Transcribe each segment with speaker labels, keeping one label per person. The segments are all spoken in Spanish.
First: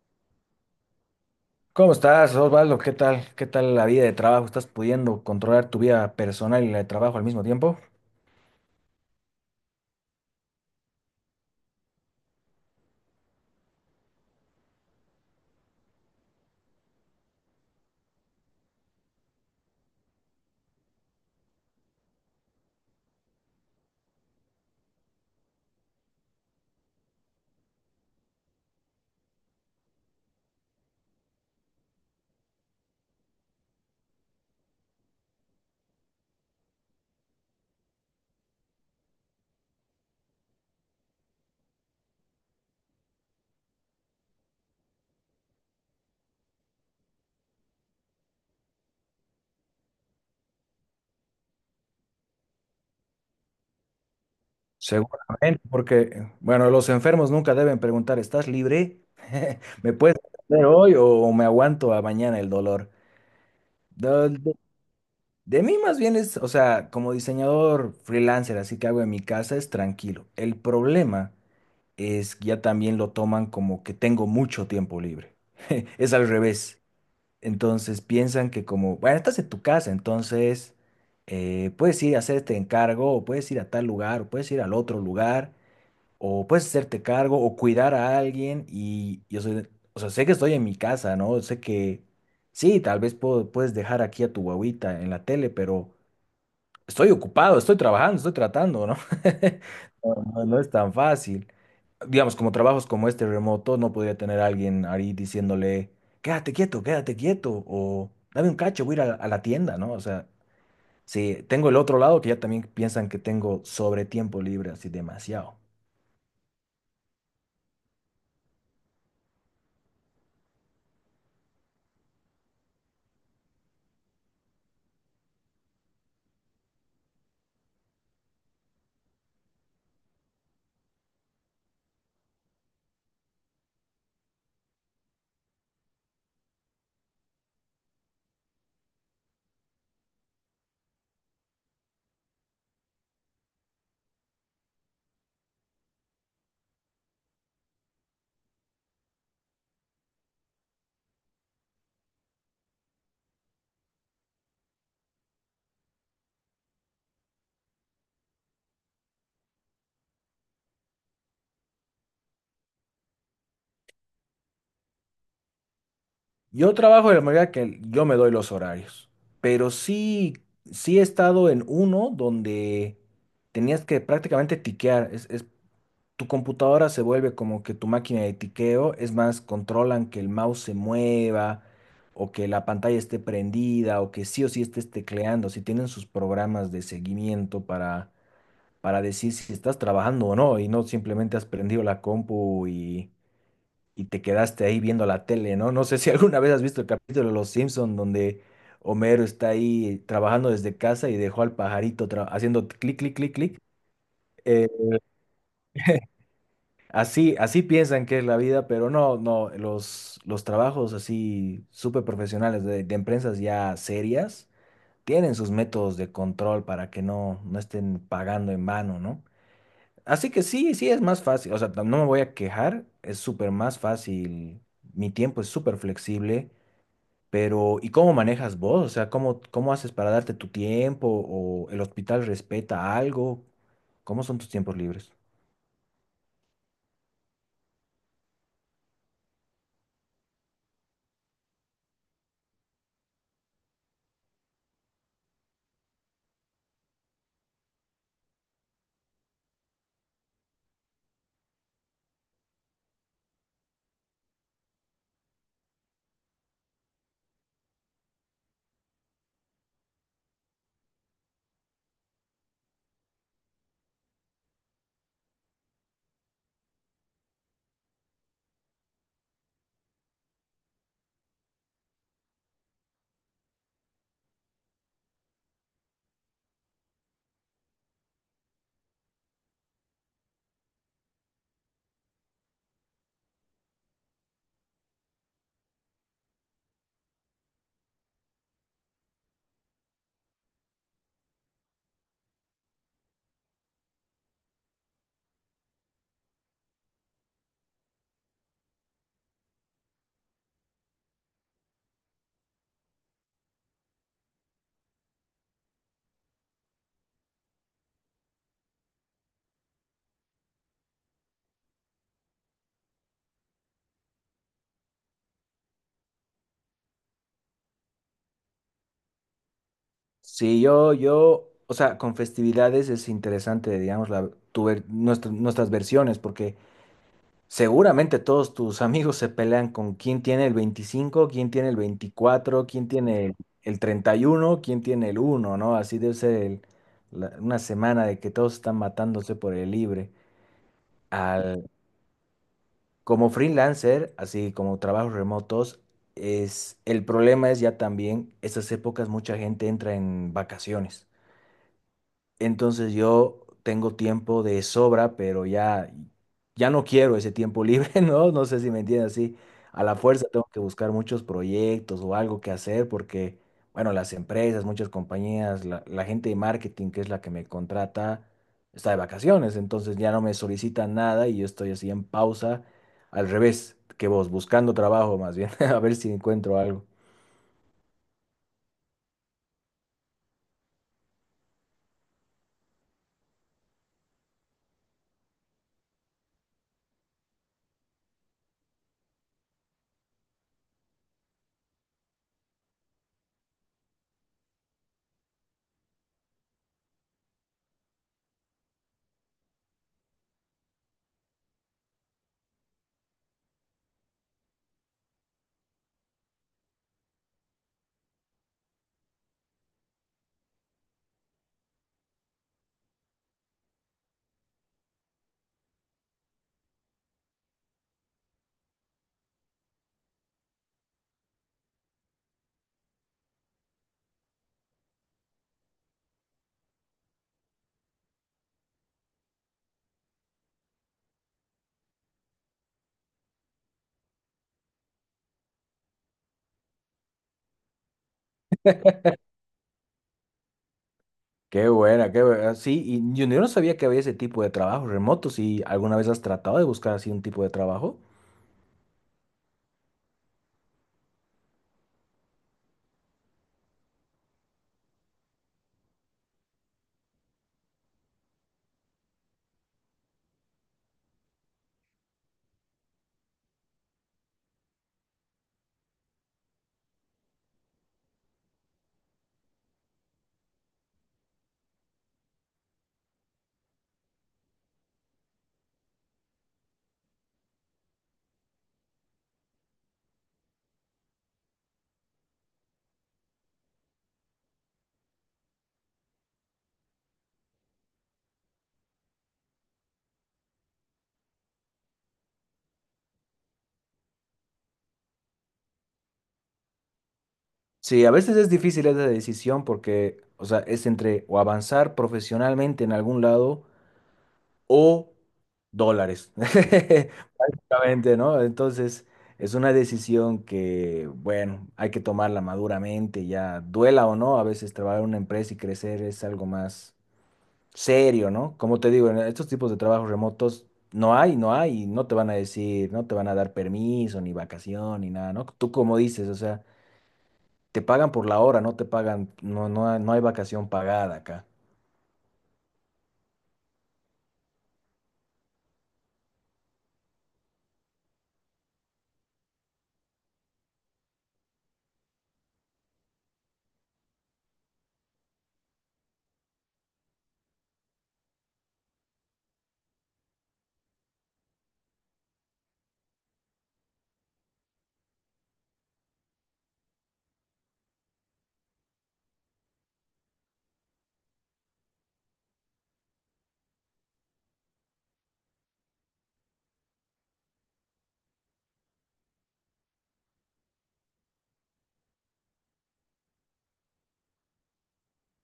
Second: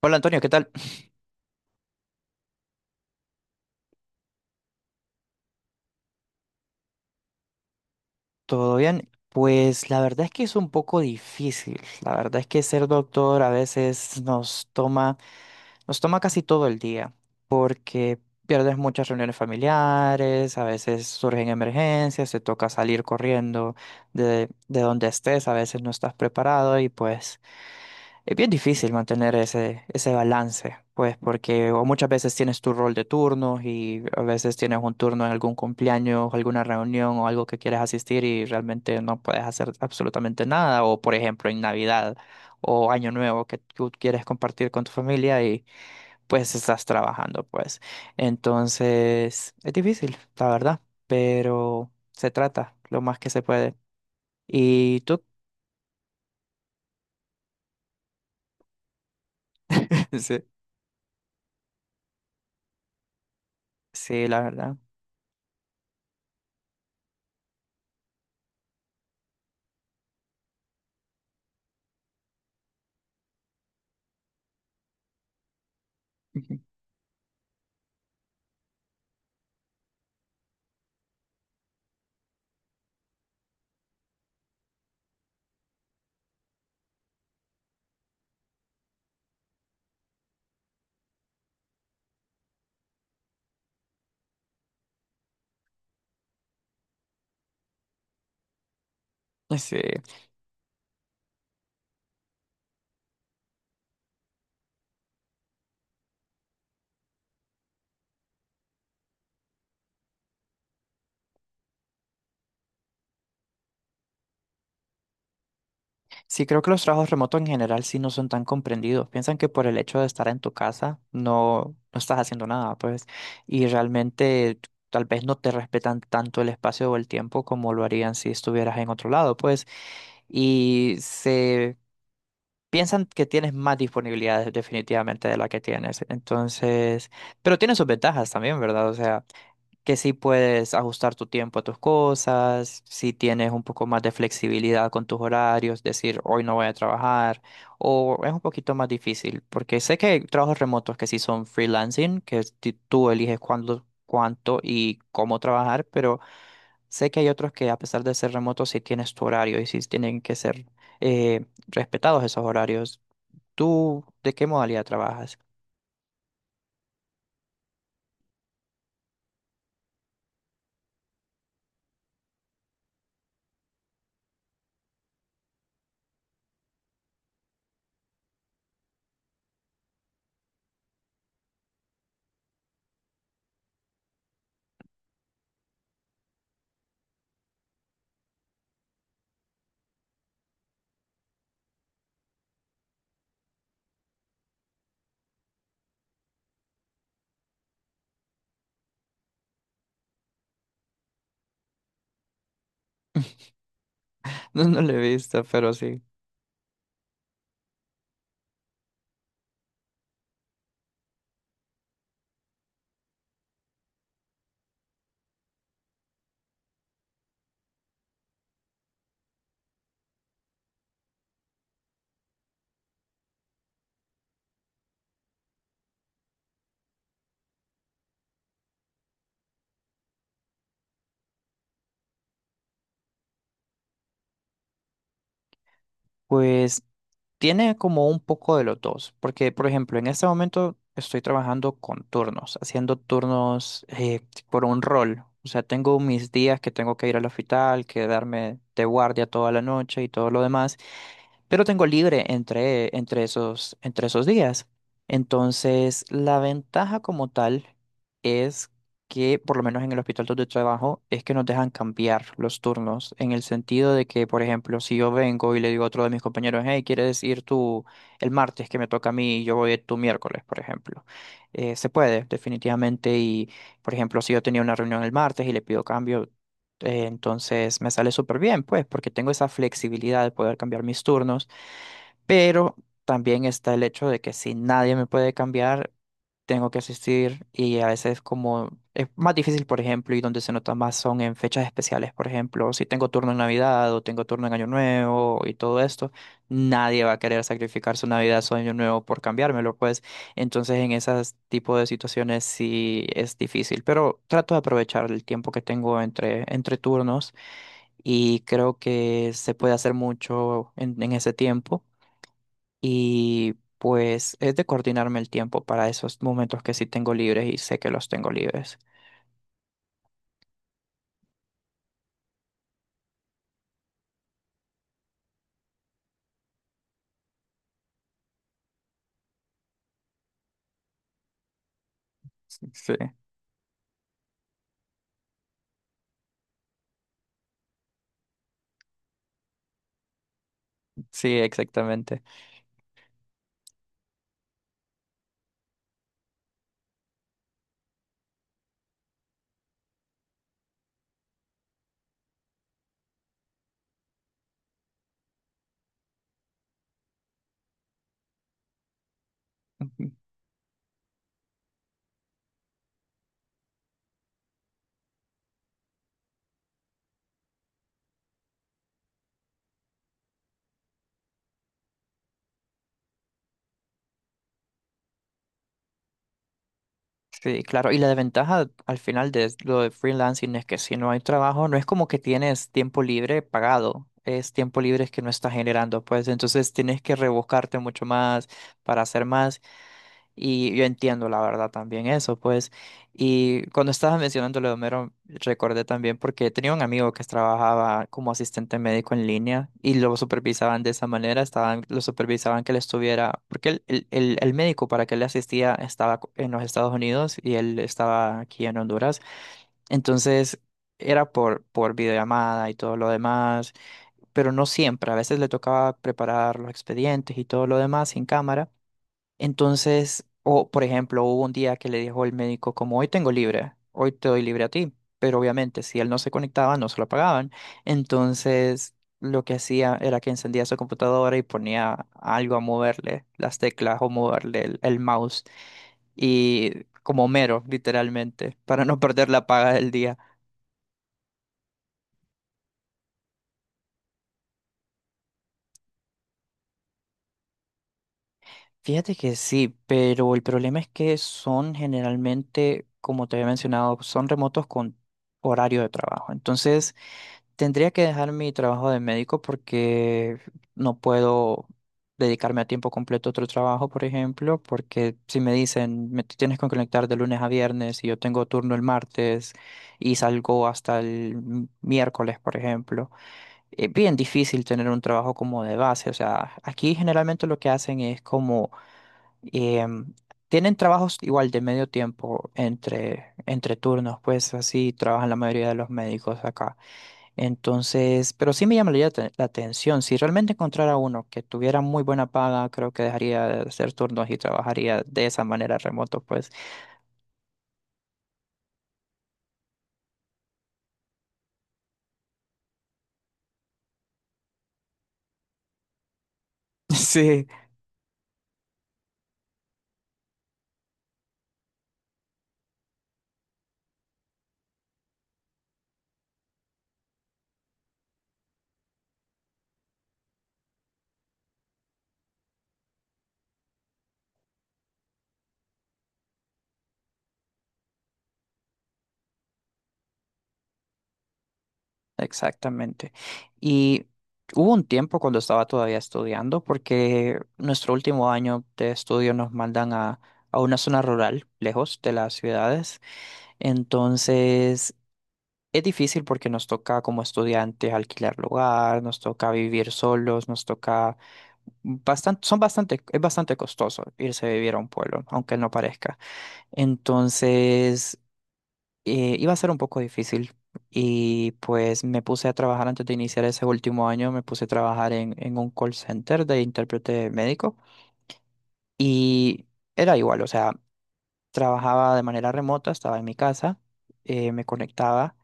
Speaker 1: Hola Antonio, ¿qué tal?
Speaker 2: ¿Cómo estás, Osvaldo? ¿Qué tal? ¿Qué tal la vida de trabajo? ¿Estás pudiendo controlar tu vida personal y la de trabajo al mismo tiempo?
Speaker 1: ¿Todo bien? Pues la verdad es que es un poco difícil. La verdad es que ser doctor a veces nos toma casi todo el día, porque pierdes muchas reuniones familiares, a veces surgen emergencias, te toca salir corriendo de donde estés, a veces no estás preparado y pues es bien difícil mantener ese balance, pues porque o muchas veces tienes tu rol de turnos y a veces tienes un turno en algún cumpleaños, alguna reunión o algo que quieres asistir y realmente no puedes hacer absolutamente nada. O por ejemplo en Navidad o Año Nuevo que tú quieres compartir con tu familia y pues estás trabajando, pues. Entonces es difícil, la verdad, pero se trata lo más que se puede. ¿Y tú?
Speaker 2: Seguramente, porque, bueno, los enfermos nunca deben preguntar, ¿estás libre? ¿Me puedes
Speaker 1: Sí,
Speaker 2: atender hoy o me aguanto a mañana el dolor?
Speaker 1: sí,
Speaker 2: De,
Speaker 1: la
Speaker 2: de-
Speaker 1: verdad.
Speaker 2: de mí más bien es, o sea, como diseñador freelancer, así que hago en mi casa, es tranquilo. El problema es que ya también lo toman como que tengo mucho tiempo libre. Es al revés. Entonces piensan que como, bueno, estás en tu casa, entonces puedes ir a hacer este encargo, o puedes ir a tal lugar, o puedes ir al otro lugar, o puedes hacerte cargo, o cuidar a alguien. Y yo soy, o sea, sé que estoy en mi casa, ¿no? Sé que sí, tal vez puedes dejar aquí a tu guagüita en la tele, pero estoy ocupado, estoy trabajando, estoy tratando, ¿no?
Speaker 1: Ujú. Sí.
Speaker 2: No, no es tan fácil digamos, como trabajos como este remoto, no podría tener a alguien ahí diciéndole, quédate quieto, o dame un cacho, voy a ir a la tienda, ¿no? O sea, sí, tengo el otro lado que ya también piensan que tengo sobre tiempo libre, así demasiado.
Speaker 1: Sí, creo que los trabajos remotos en general sí no son tan comprendidos. Piensan que por el hecho de estar en tu casa no estás haciendo nada, pues, y realmente tal vez no te respetan tanto el espacio o el tiempo como lo harían si estuvieras en otro lado, pues, y se piensan que tienes más disponibilidades definitivamente de la que tienes. Entonces, pero tiene sus ventajas también, ¿verdad? O sea, que sí puedes ajustar tu tiempo a tus cosas, si tienes un poco más de flexibilidad con tus horarios, decir hoy no voy a trabajar, o es un poquito más difícil, porque sé que hay trabajos remotos que sí son freelancing, que es tú eliges cuándo, cuánto y cómo trabajar, pero sé que hay otros que a pesar de ser remotos sí tienes tu horario y sí tienen que ser respetados esos horarios. ¿Tú de qué modalidad trabajas?
Speaker 2: Yo trabajo de la manera que yo me doy los horarios, pero sí, sí he estado en uno donde tenías que prácticamente tiquear. Es tu computadora, se vuelve como que tu máquina de tiqueo, es más, controlan que el mouse se mueva o que la pantalla esté prendida o que sí o sí estés tecleando, si tienen sus programas de seguimiento para decir si estás trabajando o no y no simplemente has prendido la compu y te quedaste ahí viendo la tele, ¿no? No sé si alguna vez has visto el capítulo de Los Simpson donde... Homero está ahí trabajando desde casa y dejó al pajarito haciendo clic, clic, clic, clic.
Speaker 1: No, no lo he visto, pero sí.
Speaker 2: Así, así piensan que es la vida, pero no, no, los trabajos así súper profesionales de, empresas ya serias tienen sus métodos de control para que no, no estén pagando en vano, ¿no? Así que sí, sí es más fácil, o sea, no me voy a quejar, es súper más fácil, mi tiempo es súper flexible, pero ¿y cómo manejas vos? O sea, ¿cómo, cómo haces para darte tu tiempo o el hospital respeta algo? ¿Cómo son tus tiempos libres?
Speaker 1: Pues tiene como un poco de los dos, porque por ejemplo, en este momento estoy trabajando con turnos, haciendo turnos por un rol. O sea, tengo mis días que tengo que ir al hospital, quedarme de guardia toda la noche y todo lo demás, pero tengo libre entre esos días. Entonces, la ventaja como tal es que, por lo menos en el hospital donde trabajo, es que nos dejan cambiar los turnos, en el sentido de que, por ejemplo, si yo vengo y le digo a otro de mis compañeros, hey, ¿quieres ir tú el martes que me toca a mí y yo voy tú miércoles, por ejemplo? Se puede, definitivamente, y, por ejemplo, si yo tenía una reunión el martes y le pido cambio, entonces me sale súper bien, pues, porque tengo esa flexibilidad de poder cambiar mis turnos, pero también está el hecho de que si nadie me puede cambiar, tengo que asistir y a veces como es más difícil, por ejemplo, y donde se nota más son en fechas especiales, por ejemplo, si tengo turno en Navidad o tengo turno en Año Nuevo y todo esto, nadie va a querer sacrificar su Navidad, su Año Nuevo por cambiármelo, pues entonces en esas tipo de situaciones sí es difícil, pero trato de aprovechar el tiempo que tengo entre turnos y creo que se puede hacer mucho en ese tiempo. Y pues es de coordinarme el tiempo para esos momentos que sí tengo libres y sé que los tengo libres.
Speaker 2: Sí, yo, o sea, con festividades es interesante, digamos, la, tu ver- nuestra- nuestras versiones, porque seguramente todos tus amigos se pelean con quién tiene el 25, quién tiene el 24, quién
Speaker 1: Sí,
Speaker 2: tiene el 31, quién tiene el 1, ¿no? Así debe ser una semana de que todos están matándose por el libre.
Speaker 1: sí,
Speaker 2: Al,
Speaker 1: exactamente.
Speaker 2: como freelancer, así como trabajos remotos, el problema es ya también, esas épocas mucha gente entra en vacaciones. Entonces yo tengo tiempo de sobra, pero ya, ya no quiero ese tiempo libre, ¿no? No sé si me entiendes así. A la
Speaker 1: Ujú.
Speaker 2: fuerza tengo que buscar muchos proyectos o algo que hacer porque, bueno, las empresas, muchas compañías, la gente de marketing, que es la que me contrata, está de vacaciones, entonces ya no me solicitan nada y yo estoy así en pausa, al revés que vos, buscando trabajo más bien, a ver si encuentro algo.
Speaker 1: Sí, claro. Y la desventaja al final de lo de freelancing es que si no hay trabajo, no es como que tienes tiempo libre pagado. Es tiempo libre que no estás generando, pues entonces tienes que rebuscarte mucho más para hacer más. Y yo entiendo la verdad también eso, pues. Y cuando estabas mencionando lo de Homero, recordé también porque tenía un amigo que trabajaba como asistente médico en línea y lo supervisaban de esa manera, estaban, lo supervisaban que él estuviera, porque el médico para que le asistía estaba en los Estados Unidos y él estaba aquí en Honduras. Entonces era por videollamada y todo lo demás, pero no siempre, a veces le tocaba preparar los expedientes y todo lo demás sin cámara. Entonces, o por ejemplo, hubo un día que le dijo el médico como hoy tengo libre, hoy te doy libre a ti, pero obviamente si él no se conectaba no se lo pagaban. Entonces, lo que hacía era que encendía su computadora y ponía algo a moverle, las teclas o moverle el mouse y como mero, literalmente, para no perder la paga del día.
Speaker 2: Qué buena, qué buena. Sí, y yo no sabía que había ese tipo de trabajo remoto. Si alguna vez has tratado de buscar así un tipo de trabajo.
Speaker 1: Fíjate que sí, pero el problema es que son generalmente, como te había mencionado, son remotos con horario de trabajo. Entonces, tendría que dejar mi trabajo de médico porque no puedo dedicarme a tiempo completo a otro trabajo, por ejemplo, porque si me dicen, me te tienes que conectar de lunes a viernes y yo tengo turno el martes y salgo hasta el miércoles, por ejemplo, es bien difícil tener un trabajo como de base. O sea, aquí generalmente lo que hacen es como em, tienen trabajos igual de medio tiempo entre turnos, pues así trabajan la mayoría de los médicos acá. Entonces, pero sí me llamaría la atención. Si realmente encontrara uno que tuviera muy buena paga, creo que dejaría de hacer turnos y trabajaría de esa manera remoto, pues.
Speaker 2: Sí, a veces es difícil esa decisión porque, o sea, es entre o avanzar profesionalmente en algún lado o dólares.
Speaker 1: Sí,
Speaker 2: Justamente, ¿no? Entonces, es una decisión que, bueno, hay que tomarla maduramente, ya duela o no. A veces trabajar en una empresa y crecer es algo más serio, ¿no? Como te digo, en estos tipos de trabajos remotos no hay, no te van a decir, no te van a dar permiso, ni vacación, ni nada, ¿no? Tú como dices, o sea, te pagan por la hora, no te pagan, no, no, hay- no hay vacación pagada acá.
Speaker 1: exactamente. Y hubo un tiempo cuando estaba todavía estudiando, porque nuestro último año de estudio nos mandan a una zona rural, lejos de las ciudades. Entonces, es difícil porque nos toca como estudiantes alquilar lugar, nos toca vivir solos, nos toca bastante, es bastante costoso irse a vivir a un pueblo, aunque no parezca. Entonces, iba a ser un poco difícil y pues me puse a trabajar antes de iniciar ese último año, me puse a trabajar en un call center de intérprete médico y era igual, o sea, trabajaba de manera remota, estaba en mi casa, me conectaba.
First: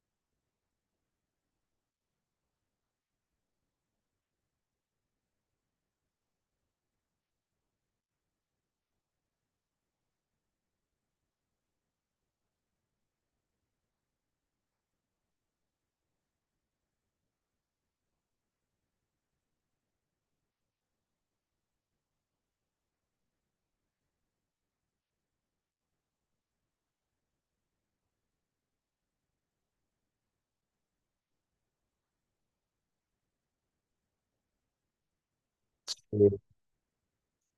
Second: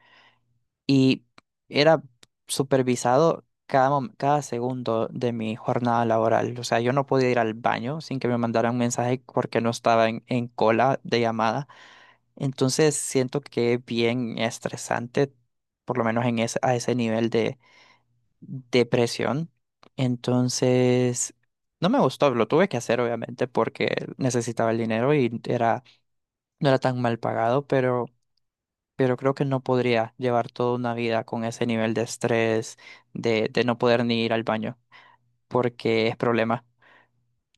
Speaker 1: Y era supervisado cada segundo de mi jornada laboral. O sea, yo no podía ir al baño sin que me mandaran un mensaje porque no estaba en cola de llamada. Entonces siento que es bien estresante, por lo menos en a ese nivel de depresión. Entonces, no me gustó, lo tuve que hacer obviamente porque necesitaba el dinero y era, no era tan mal pagado, pero creo que no podría llevar toda una vida con ese nivel de estrés, de no poder ni ir al baño, porque es
Speaker 2: Sí.
Speaker 1: problema.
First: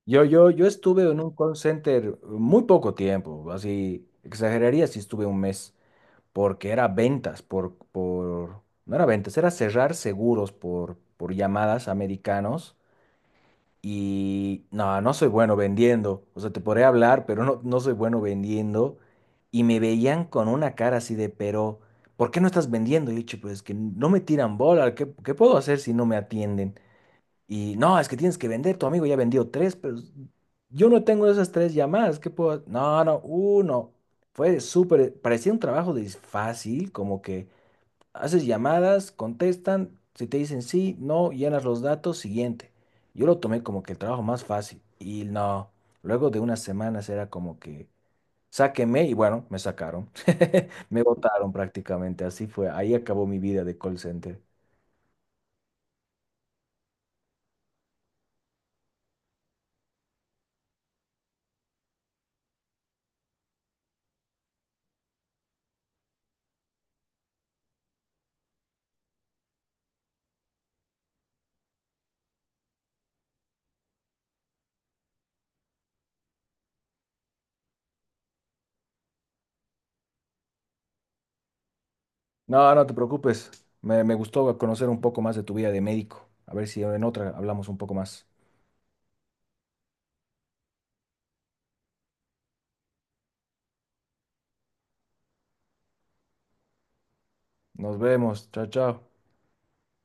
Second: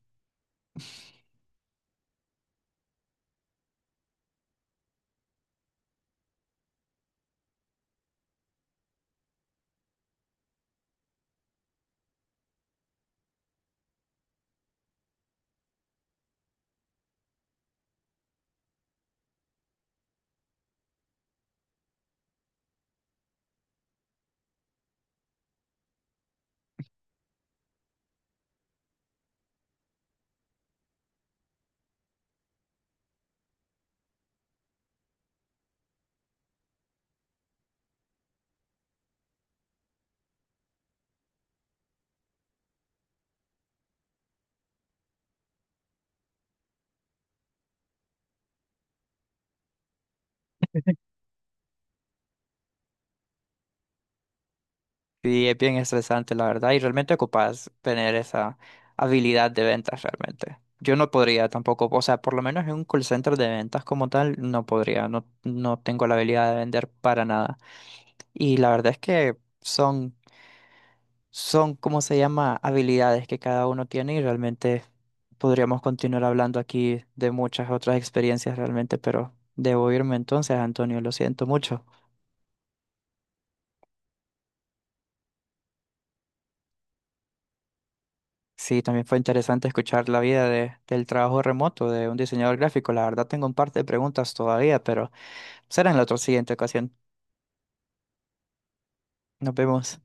Speaker 2: Yo estuve en un call center muy poco tiempo, así, exageraría si estuve un mes, porque era ventas por, no era ventas, era cerrar seguros por llamadas americanos. Y no, no soy bueno vendiendo. O sea, te podría hablar, pero no, no soy bueno vendiendo. Y me veían con una cara así de, pero, ¿por qué no estás vendiendo? Y yo, "Che, pues es que no me tiran bola. ¿Qué puedo hacer si no me atienden? Y no, es que tienes que vender. Tu amigo ya vendió tres, pero yo no tengo esas tres llamadas. ¿Qué puedo? No, no, uno. Fue súper, parecía un trabajo de fácil, como que haces llamadas, contestan, si te dicen sí, no, llenas los datos, siguiente. Yo lo tomé como que el trabajo más fácil y no, luego de unas semanas era como que sáquenme y bueno, me sacaron. Me botaron prácticamente, así fue. Ahí acabó mi vida de call center.
Speaker 1: Y es bien estresante, la verdad, y realmente ocupas tener esa habilidad de ventas realmente. Yo no podría tampoco, o sea, por lo menos en un call center de ventas como tal, no podría, no, no tengo la habilidad de vender para nada. Y la verdad es que son son, ¿cómo se llama?, habilidades que cada uno tiene y realmente podríamos continuar hablando aquí de muchas otras experiencias realmente, pero debo irme entonces, Antonio, lo siento mucho.
Speaker 2: No, no te preocupes, me gustó conocer un poco más de tu vida de médico. A ver si en otra hablamos un poco más.
Speaker 1: Sí, también fue interesante escuchar la vida de, del trabajo remoto de un diseñador gráfico. La verdad tengo un par de preguntas todavía, pero será en la otra siguiente ocasión.
Speaker 2: Nos vemos, chao, chao.
Speaker 1: Nos vemos.